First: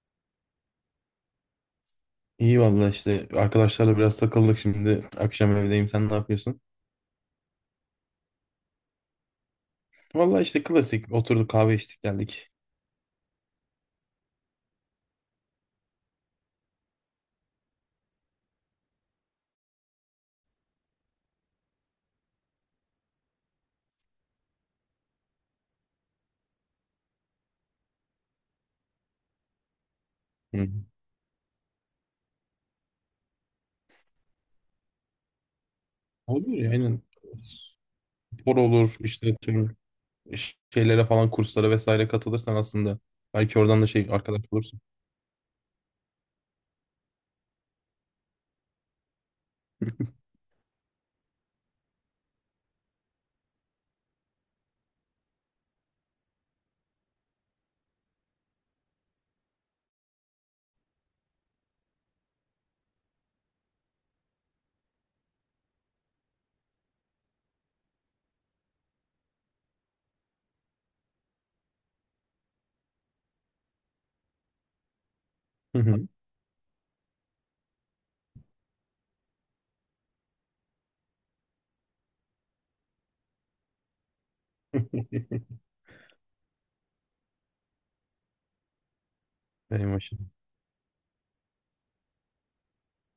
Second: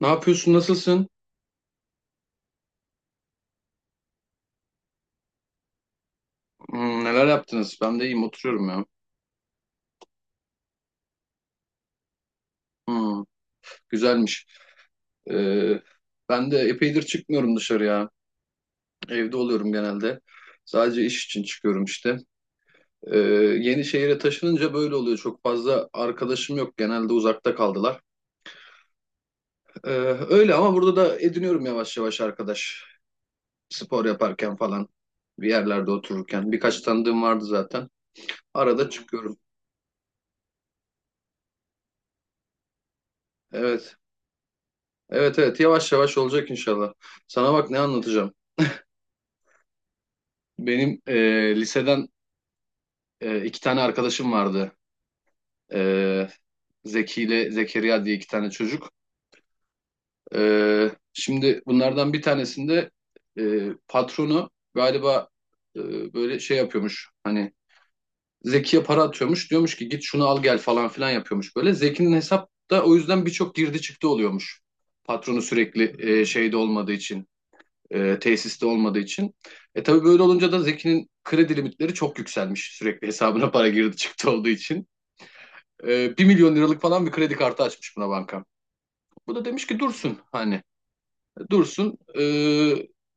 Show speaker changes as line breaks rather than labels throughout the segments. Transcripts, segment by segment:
Ne yapıyorsun? Nasılsın?
İyi valla işte arkadaşlarla biraz takıldık şimdi. Akşam evdeyim, sen ne yapıyorsun?
Neler yaptınız? Ben de iyiyim. Oturuyorum ya.
Valla işte klasik oturduk, kahve içtik, geldik.
Hmm, Güzelmiş. Ee, Ben de epeydir çıkmıyorum dışarıya. Evde oluyorum genelde. Sadece iş için çıkıyorum işte. Ee, Yeni şehire taşınınca böyle oluyor. Çok fazla arkadaşım yok. Genelde uzakta kaldılar. Ee, Öyle
Hı.
ama burada da ediniyorum yavaş yavaş arkadaş. Spor yaparken falan. Bir yerlerde
Olur
otururken.
ya,
Birkaç
aynen.
tanıdığım vardı zaten.
Spor
Arada
olur işte,
çıkıyorum.
tüm şeylere falan, kurslara vesaire katılırsan aslında. Belki oradan da
Evet.
şey arkadaş bulursun.
Evet evet, yavaş yavaş olacak inşallah. Sana bak ne anlatacağım. Benim liseden iki tane arkadaşım vardı. E, Zeki ile Zekeriya diye iki tane çocuk. Şimdi bunlardan bir tanesinde patronu galiba e, böyle şey yapıyormuş. Hani Zeki'ye para atıyormuş. Diyormuş ki git şunu al gel falan filan yapıyormuş böyle. Zeki'nin hesapta o yüzden birçok girdi çıktı oluyormuş. Patronu
Hı
sürekli
hı.
e, şeyde olmadığı için. E, tesiste olmadığı için. E tabii böyle olunca da Zeki'nin kredi limitleri çok yükselmiş. Sürekli hesabına para girdi çıktı olduğu için. 1 milyon liralık falan bir kredi kartı açmış buna banka. Bu da demiş ki
Ey
dursun,
maşallah.
hani dursun,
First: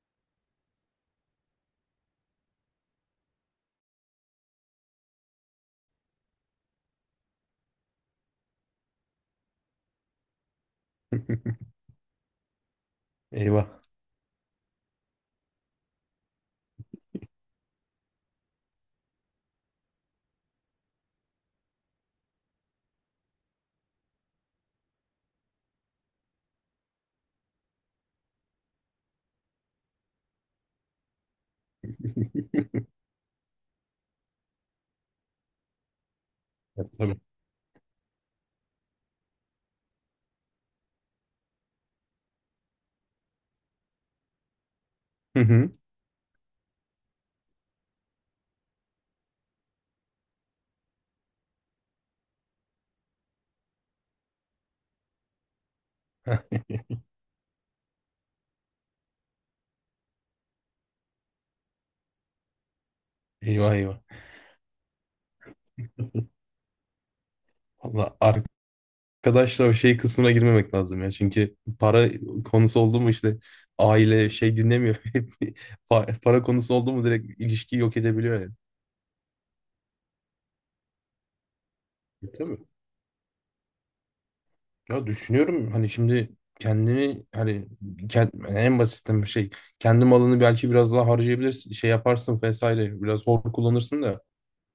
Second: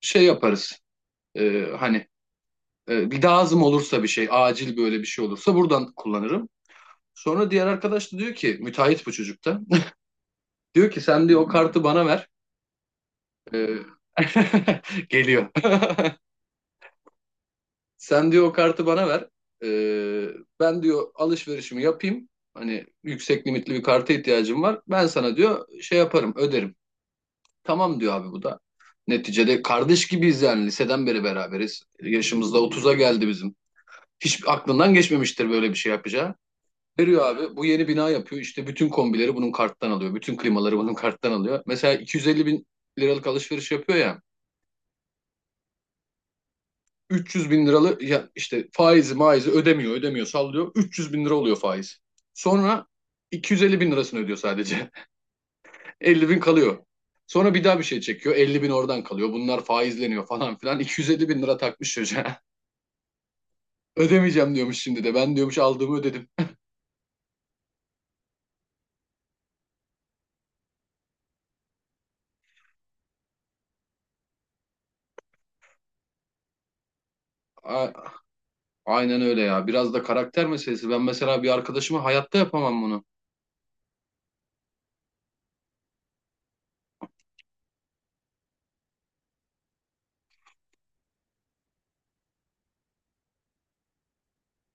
şey yaparız. Hani bir lazım olursa, bir şey acil böyle bir şey olursa buradan kullanırım. Sonra diğer arkadaş da diyor ki müteahhit bu çocukta. Diyor ki sen diyor o kartı bana ver.
Eyvah.
E, geliyor. Sen diyor o kartı bana ver. Ee, Ben diyor alışverişimi yapayım. Hani yüksek limitli bir karta ihtiyacım var. Ben sana diyor şey yaparım, öderim. Tamam diyor abi bu da. Neticede kardeş gibiyiz yani, liseden beri beraberiz. Yaşımızda 30'a geldi bizim. Hiç aklından geçmemiştir böyle bir şey yapacağı.
Ya, tabii.
Veriyor abi, bu yeni bina yapıyor. İşte bütün kombileri bunun karttan alıyor. Bütün klimaları bunun karttan alıyor. Mesela 250 bin liralık alışveriş yapıyor ya.
Hı hı.
300 bin liralı ya işte, faizi maizi ödemiyor ödemiyor sallıyor, 300 bin lira oluyor faiz. Sonra 250 bin lirasını ödüyor sadece, 50 bin kalıyor. Sonra bir daha bir şey çekiyor, 50 bin oradan kalıyor, bunlar faizleniyor falan filan, 250 bin lira takmış çocuğa.
Eyvah eyvah.
Ödemeyeceğim diyormuş şimdi de, ben diyormuş aldığımı ödedim.
Valla arkadaşlar o şey kısmına girmemek lazım ya. Çünkü para konusu oldu mu işte aile şey dinlemiyor. Para konusu oldu mu direkt ilişkiyi
A-
yok edebiliyor yani.
Aynen öyle ya, biraz da karakter meselesi. Ben mesela bir arkadaşıma hayatta
Tabii.
yapamam bunu.
Ya, düşünüyorum hani şimdi kendini, hani en basitten bir şey, kendi malını belki biraz daha harcayabilirsin, şey yaparsın vesaire, biraz hor kullanırsın da,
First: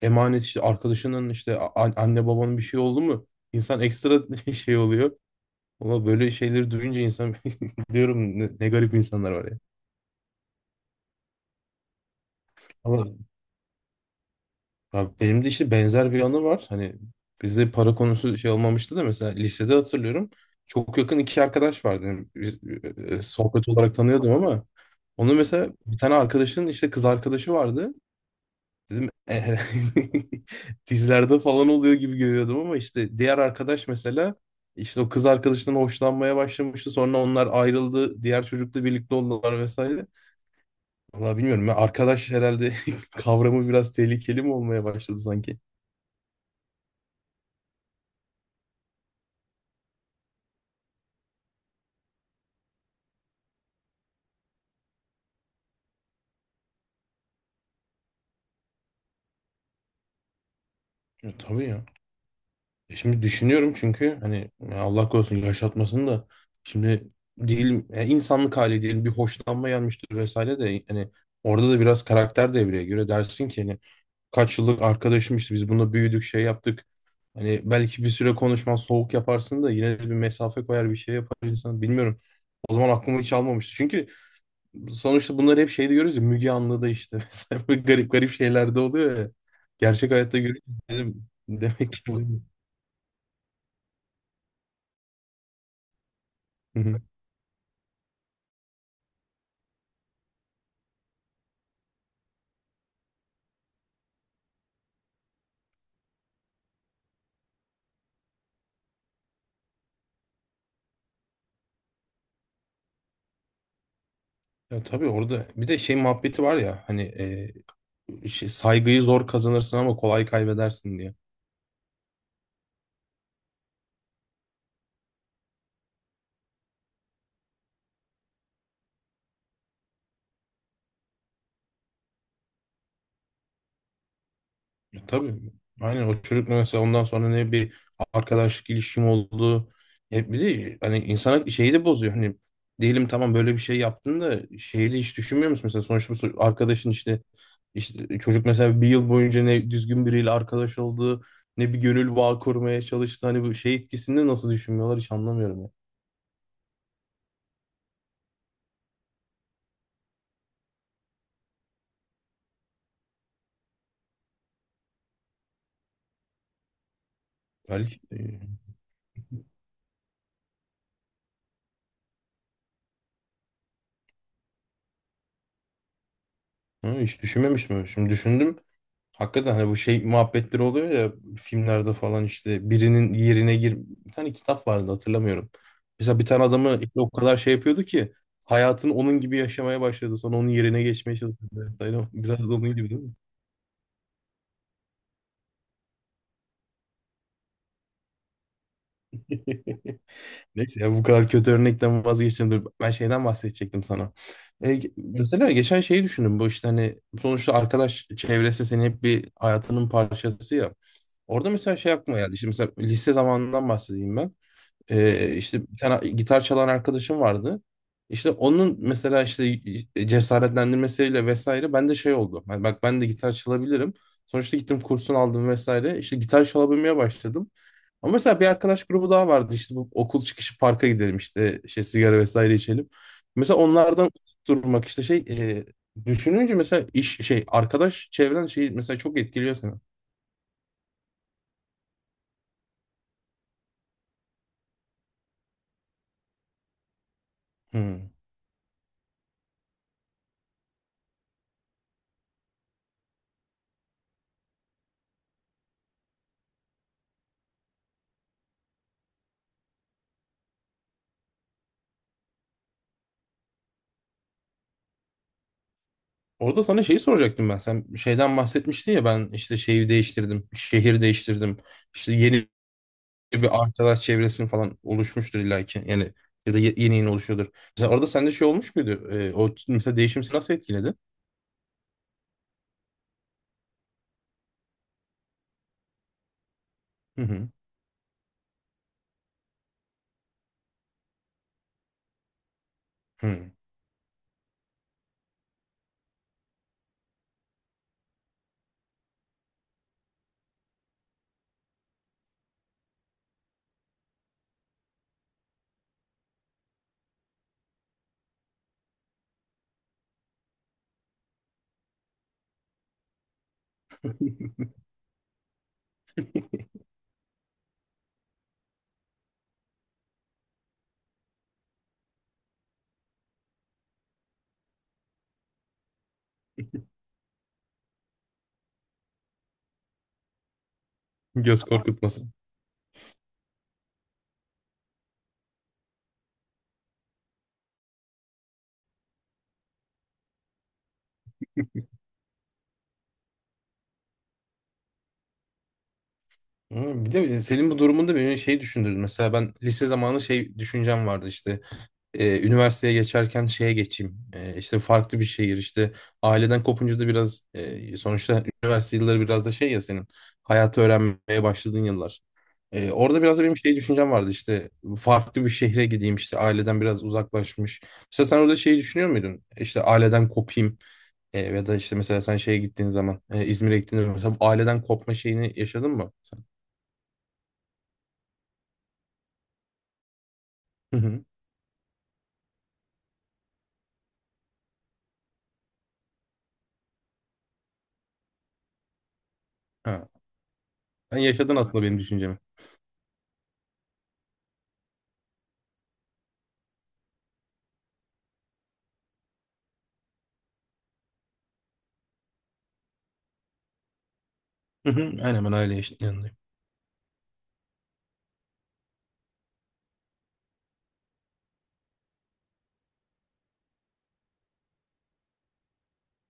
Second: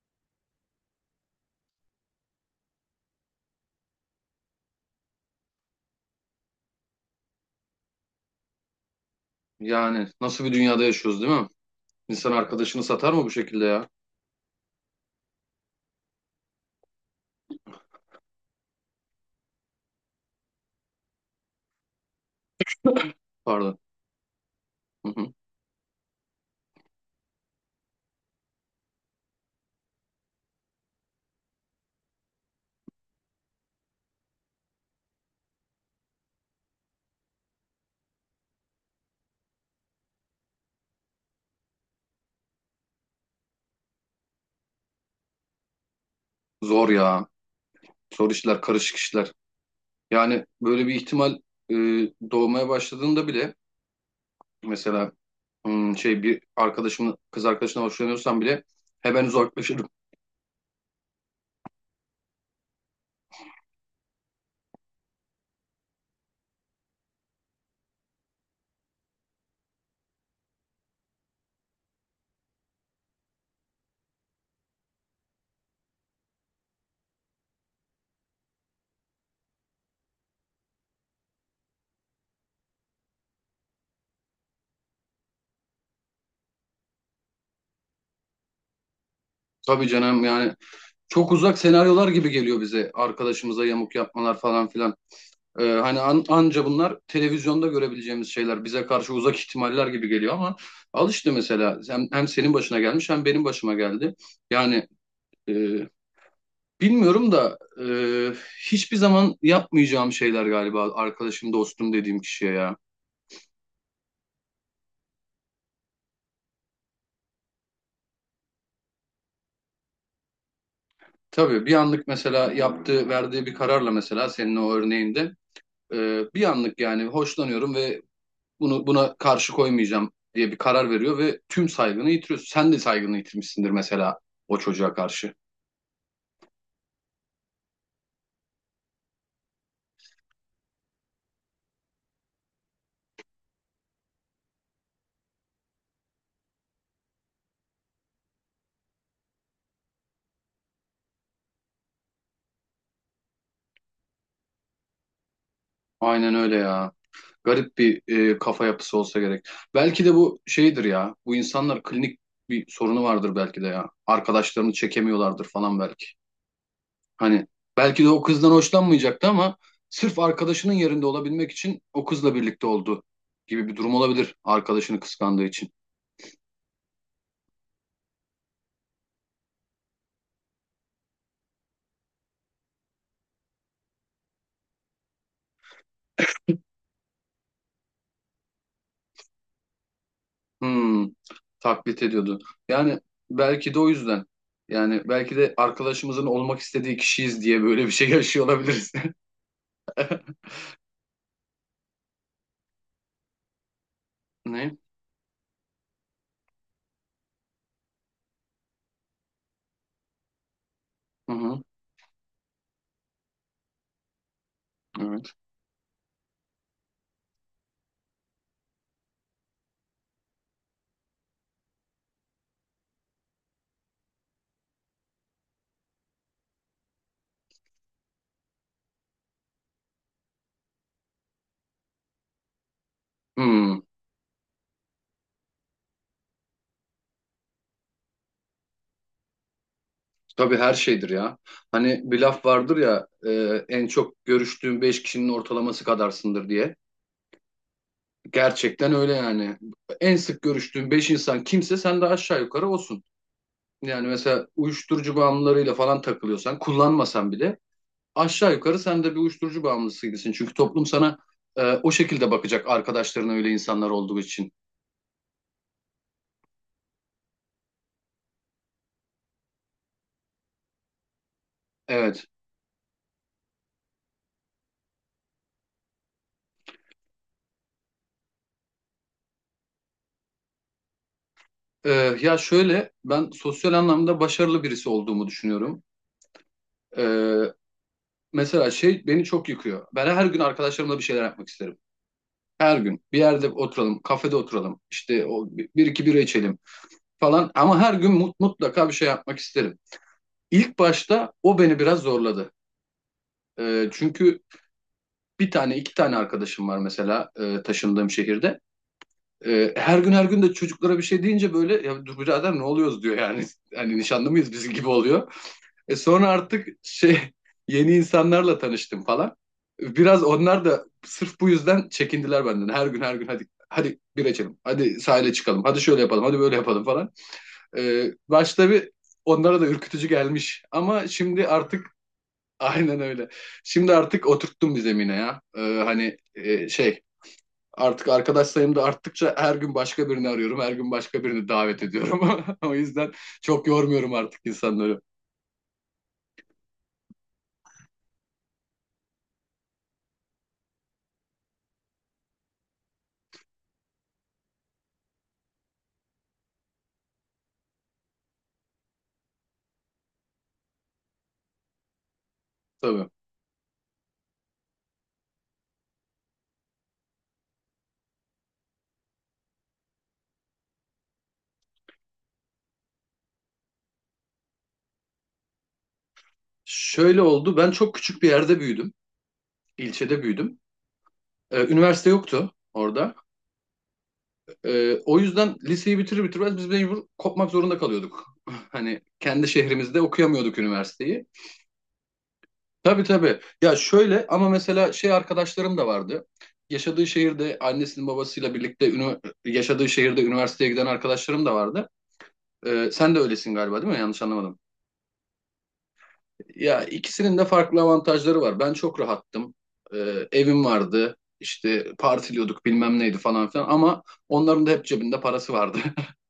emanet işte arkadaşının, işte anne babanın bir şey oldu mu insan ekstra şey oluyor. Valla böyle şeyleri duyunca insan diyorum, ne garip insanlar var ya.
Yani nasıl bir dünyada yaşıyoruz değil mi? İnsan arkadaşını
Ama
satar mı bu şekilde ya?
abi benim de işte benzer bir anı var. Hani bizde para konusu şey olmamıştı da, mesela lisede hatırlıyorum. Çok yakın iki arkadaş vardı. Yani biz, sohbet
Pardon.
olarak tanıyordum ama
Hı hı.
onu, mesela bir tane arkadaşın işte kız arkadaşı vardı. Dedim, "Eh, dizilerde falan oluyor gibi görüyordum ama işte diğer arkadaş, mesela işte o kız arkadaşından hoşlanmaya başlamıştı. Sonra onlar ayrıldı. Diğer çocukla birlikte oldular vesaire. Vallahi bilmiyorum. Ya, arkadaş herhalde kavramı biraz tehlikeli mi olmaya başladı sanki?
Zor ya. Zor işler, karışık işler. Yani böyle bir ihtimal e, doğmaya başladığında bile, mesela şey, bir arkadaşımın kız arkadaşına hoşlanıyorsam bile hemen uzaklaşırım.
Tabii ya. E, Şimdi düşünüyorum, çünkü hani ya Allah korusun, yaşatmasın da, şimdi değil, insanlık hali diyelim, bir hoşlanma gelmiştir vesaire de, hani orada da biraz karakter devreye göre dersin ki hani kaç yıllık arkadaşmışız, biz bununla büyüdük, şey yaptık. Hani belki bir süre konuşmaz, soğuk yaparsın da yine de bir mesafe koyar, bir şey yapar insan, bilmiyorum. O zaman aklıma hiç almamıştı. Çünkü sonuçta bunları hep şeyde görüyoruz ya, Müge Anlı'da işte mesela böyle garip garip şeyler de oluyor ya.
Tabii
Gerçek
canım,
hayatta
yani
görüyoruz, dedim.
çok uzak
Demek ki
senaryolar
bu.
gibi geliyor bize arkadaşımıza yamuk yapmalar falan filan. Hani anca
Hı
bunlar
hı.
televizyonda görebileceğimiz şeyler, bize karşı uzak ihtimaller gibi geliyor ama al işte, mesela hem senin başına gelmiş hem benim başıma geldi. Yani e, bilmiyorum da e, hiçbir zaman yapmayacağım şeyler galiba arkadaşım, dostum dediğim kişiye ya.
Ya tabii, orada bir de şey muhabbeti var ya hani, şey, saygıyı zor kazanırsın ama kolay kaybedersin diye.
Tabii bir anlık, mesela yaptığı, verdiği bir kararla, mesela senin o örneğinde bir anlık yani hoşlanıyorum ve bunu, buna karşı koymayacağım diye bir karar veriyor ve tüm saygını yitiriyorsun. Sen de saygını yitirmişsindir mesela o çocuğa
Ya
karşı.
tabii, aynen, o çocukla mesela ondan sonra ne bir arkadaşlık ilişkim oldu. Hep bir de hani insana şeyi de bozuyor. Hani diyelim tamam, böyle bir şey yaptın da şeyi de hiç düşünmüyor musun? Mesela sonuçta bu arkadaşın, işte çocuk mesela bir yıl boyunca ne düzgün biriyle arkadaş oldu, ne bir gönül bağı kurmaya çalıştı. Hani bu şey etkisini nasıl düşünmüyorlar, hiç anlamıyorum ya.
Aynen öyle ya. Garip bir kafa yapısı olsa gerek. Belki de bu şeydir ya. Bu insanlar klinik bir sorunu vardır belki de ya. Arkadaşlarını çekemiyorlardır falan belki. Hani
Ali
belki de o kızdan hoşlanmayacaktı ama sırf arkadaşının yerinde olabilmek için o kızla birlikte oldu gibi bir durum olabilir, arkadaşını kıskandığı için.
Ha, hiç düşünmemiştim. Şimdi düşündüm. Hakikaten hani bu şey muhabbetleri oluyor ya, filmlerde falan, işte birinin yerine gir... Bir tane kitap vardı, hatırlamıyorum. Mesela bir tane adamı işte o kadar şey yapıyordu ki, hayatını onun gibi yaşamaya başladı. Sonra onun yerine
Hmm,
geçmeye çalışıyordu.
Taklit
Aynen,
ediyordu.
biraz da onun gibi
Yani
değil
belki de o yüzden. Yani belki de arkadaşımızın olmak istediği kişiyiz diye böyle bir şey yaşıyor olabiliriz.
mi? Neyse ya, bu kadar kötü örnekten vazgeçtim. Dur, ben şeyden bahsedecektim sana.
Ne?
Mesela geçen şeyi düşündüm. Bu işte hani sonuçta arkadaş çevresi senin hep bir hayatının parçası ya.
Hı
Orada
hı,
mesela şey aklıma geldi. Şimdi mesela lise zamanından bahsedeyim ben.
evet.
İşte bir tane gitar çalan arkadaşım vardı. İşte onun mesela işte cesaretlendirmesiyle vesaire, ben de şey oldu. Yani bak, ben de gitar çalabilirim. Sonuçta gittim, kursunu aldım vesaire. İşte gitar çalabilmeye başladım. Ama mesela bir arkadaş grubu daha vardı. İşte bu okul çıkışı parka gidelim, işte şey sigara vesaire içelim. Mesela
Hmm,
onlardan uzak durmak, işte şey, düşününce mesela iş şey arkadaş çevren şey mesela çok etkiliyor seni.
tabii, her şeydir ya. Hani bir laf vardır ya, en çok görüştüğün beş kişinin ortalaması kadarsındır diye.
Hmm.
Gerçekten öyle yani. En sık görüştüğün 5 insan kimse, sen de aşağı yukarı olsun. Yani mesela uyuşturucu bağımlılarıyla falan takılıyorsan, kullanmasan bile aşağı yukarı sen de bir uyuşturucu bağımlısı gibisin. Çünkü toplum sana o şekilde bakacak, arkadaşların öyle insanlar olduğu için.
Orada sana şeyi soracaktım ben. Sen şeyden bahsetmiştin ya, ben işte şeyi değiştirdim, şehir değiştirdim. İşte
Evet.
yeni bir arkadaş çevresin falan oluşmuştur illaki. Yani, ya da yeni yeni oluşuyordur. Mesela orada sende şey olmuş muydu? O mesela değişim seni nasıl etkiledi?
E, Ya şöyle, ben sosyal anlamda başarılı birisi olduğumu düşünüyorum.
Hı hı.
E, Mesela şey beni çok yıkıyor. Ben her gün arkadaşlarımla bir şeyler yapmak isterim. Her gün bir yerde
Hı.
oturalım, kafede oturalım, işte o bir iki bira içelim falan, ama her gün mutlaka bir şey yapmak isterim. İlk başta o beni biraz zorladı. Çünkü bir tane iki tane arkadaşım var mesela taşındığım şehirde. Her gün her gün de çocuklara bir şey deyince böyle "ya dur birader, ne oluyoruz" diyor yani. Hani nişanlı mıyız bizim gibi oluyor. Sonra artık şey, yeni insanlarla tanıştım falan. Biraz onlar da sırf bu yüzden çekindiler benden. Her gün her gün, hadi hadi bir içelim, hadi sahile çıkalım, hadi şöyle yapalım, hadi böyle yapalım falan. Başta bir onlara da ürkütücü gelmiş ama şimdi
Göz
artık
korkutması.
aynen öyle. Şimdi artık oturttum bir zemine ya. Hani artık arkadaş sayım da arttıkça her gün başka birini arıyorum. Her gün başka birini davet ediyorum. O yüzden çok yormuyorum artık insanları.
Hı, bir de senin bu durumunda beni şey düşündürdü. Mesela ben lise zamanı şey düşüncem vardı işte. Üniversiteye geçerken şeye geçeyim. İşte farklı bir şehir, işte aileden kopunca da biraz, sonuçta üniversite yılları biraz da şey ya, senin hayatı öğrenmeye başladığın yıllar.
Tabii.
Orada biraz da benim şey düşüncem vardı işte, farklı bir şehre gideyim işte, aileden biraz uzaklaşmış. Mesela sen orada şeyi düşünüyor muydun? İşte aileden kopayım, ya da işte mesela sen şeye gittiğin zaman, İzmir'e gittiğinde mesela bu aileden kopma şeyini yaşadın mı sen?
Şöyle oldu. Ben çok küçük bir yerde büyüdüm. İlçede büyüdüm.
Hı hı.
Üniversite yoktu orada. O yüzden liseyi bitirir bitirmez biz mecbur kopmak zorunda kalıyorduk. Hani kendi şehrimizde
Ha.
okuyamıyorduk
Sen
üniversiteyi.
yaşadın aslında benim düşüncemi.
Tabii tabii. Ya şöyle, ama mesela şey, arkadaşlarım da vardı. Yaşadığı şehirde annesinin babasıyla birlikte yaşadığı şehirde üniversiteye giden arkadaşlarım da vardı. Sen de öylesin galiba, değil mi? Yanlış anlamadım.
Hı hı. Aynen, ben aile yaşadığım.
Ya ikisinin de farklı avantajları var. Ben çok rahattım. Evim vardı. İşte partiliyorduk, bilmem neydi falan filan, ama onların da hep cebinde parası vardı.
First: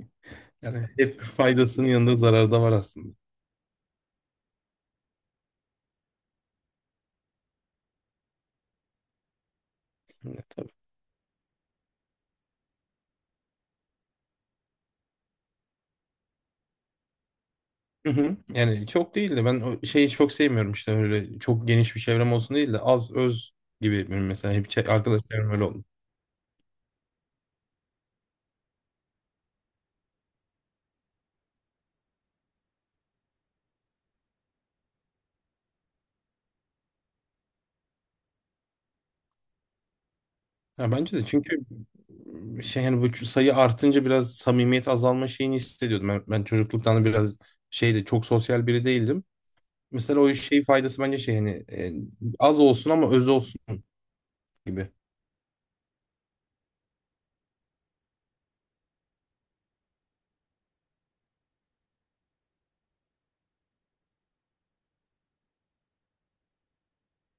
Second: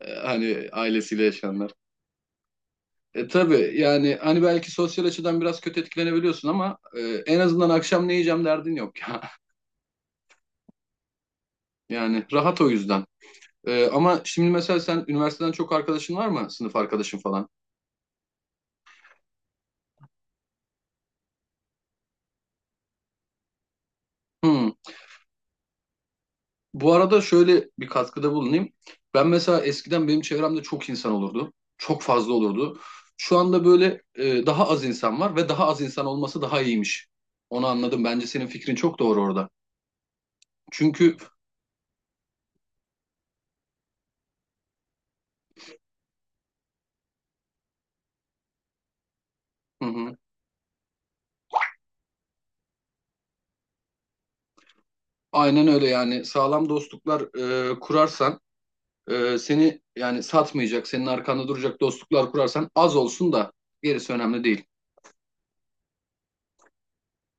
Hani
Yani hep
ailesiyle yaşayanlar.
faydasının yanında zararı da var aslında.
E tabii yani, hani belki sosyal açıdan biraz kötü etkilenebiliyorsun ama en azından akşam ne yiyeceğim derdin yok.
Ya, tabii.
Yani rahat o yüzden. Ama şimdi mesela sen üniversiteden çok arkadaşın var mı? Sınıf arkadaşın falan.
Hı hı. Yani çok değil de, ben o şeyi çok sevmiyorum işte, öyle çok geniş bir çevrem olsun değil de, az öz gibi, benim mesela hep
Hmm.
arkadaş çevrem öyle oldu.
Bu arada şöyle bir katkıda bulunayım. Ben mesela eskiden benim çevremde çok insan olurdu. Çok fazla olurdu. Şu anda böyle daha az insan var ve daha az insan olması daha iyiymiş. Onu anladım. Bence senin fikrin çok doğru orada.
Ya
Çünkü
bence de, çünkü şey yani bu sayı artınca biraz samimiyet azalma şeyini hissediyordum. Ben çocukluktan da biraz şeyde çok sosyal biri değildim.
hı hı,
Mesela o şey faydası bence şey, hani az olsun ama öz olsun gibi.
aynen öyle yani. Sağlam dostluklar kurarsan, seni yani satmayacak, senin arkanda duracak dostluklar kurarsan, az olsun da gerisi önemli değil.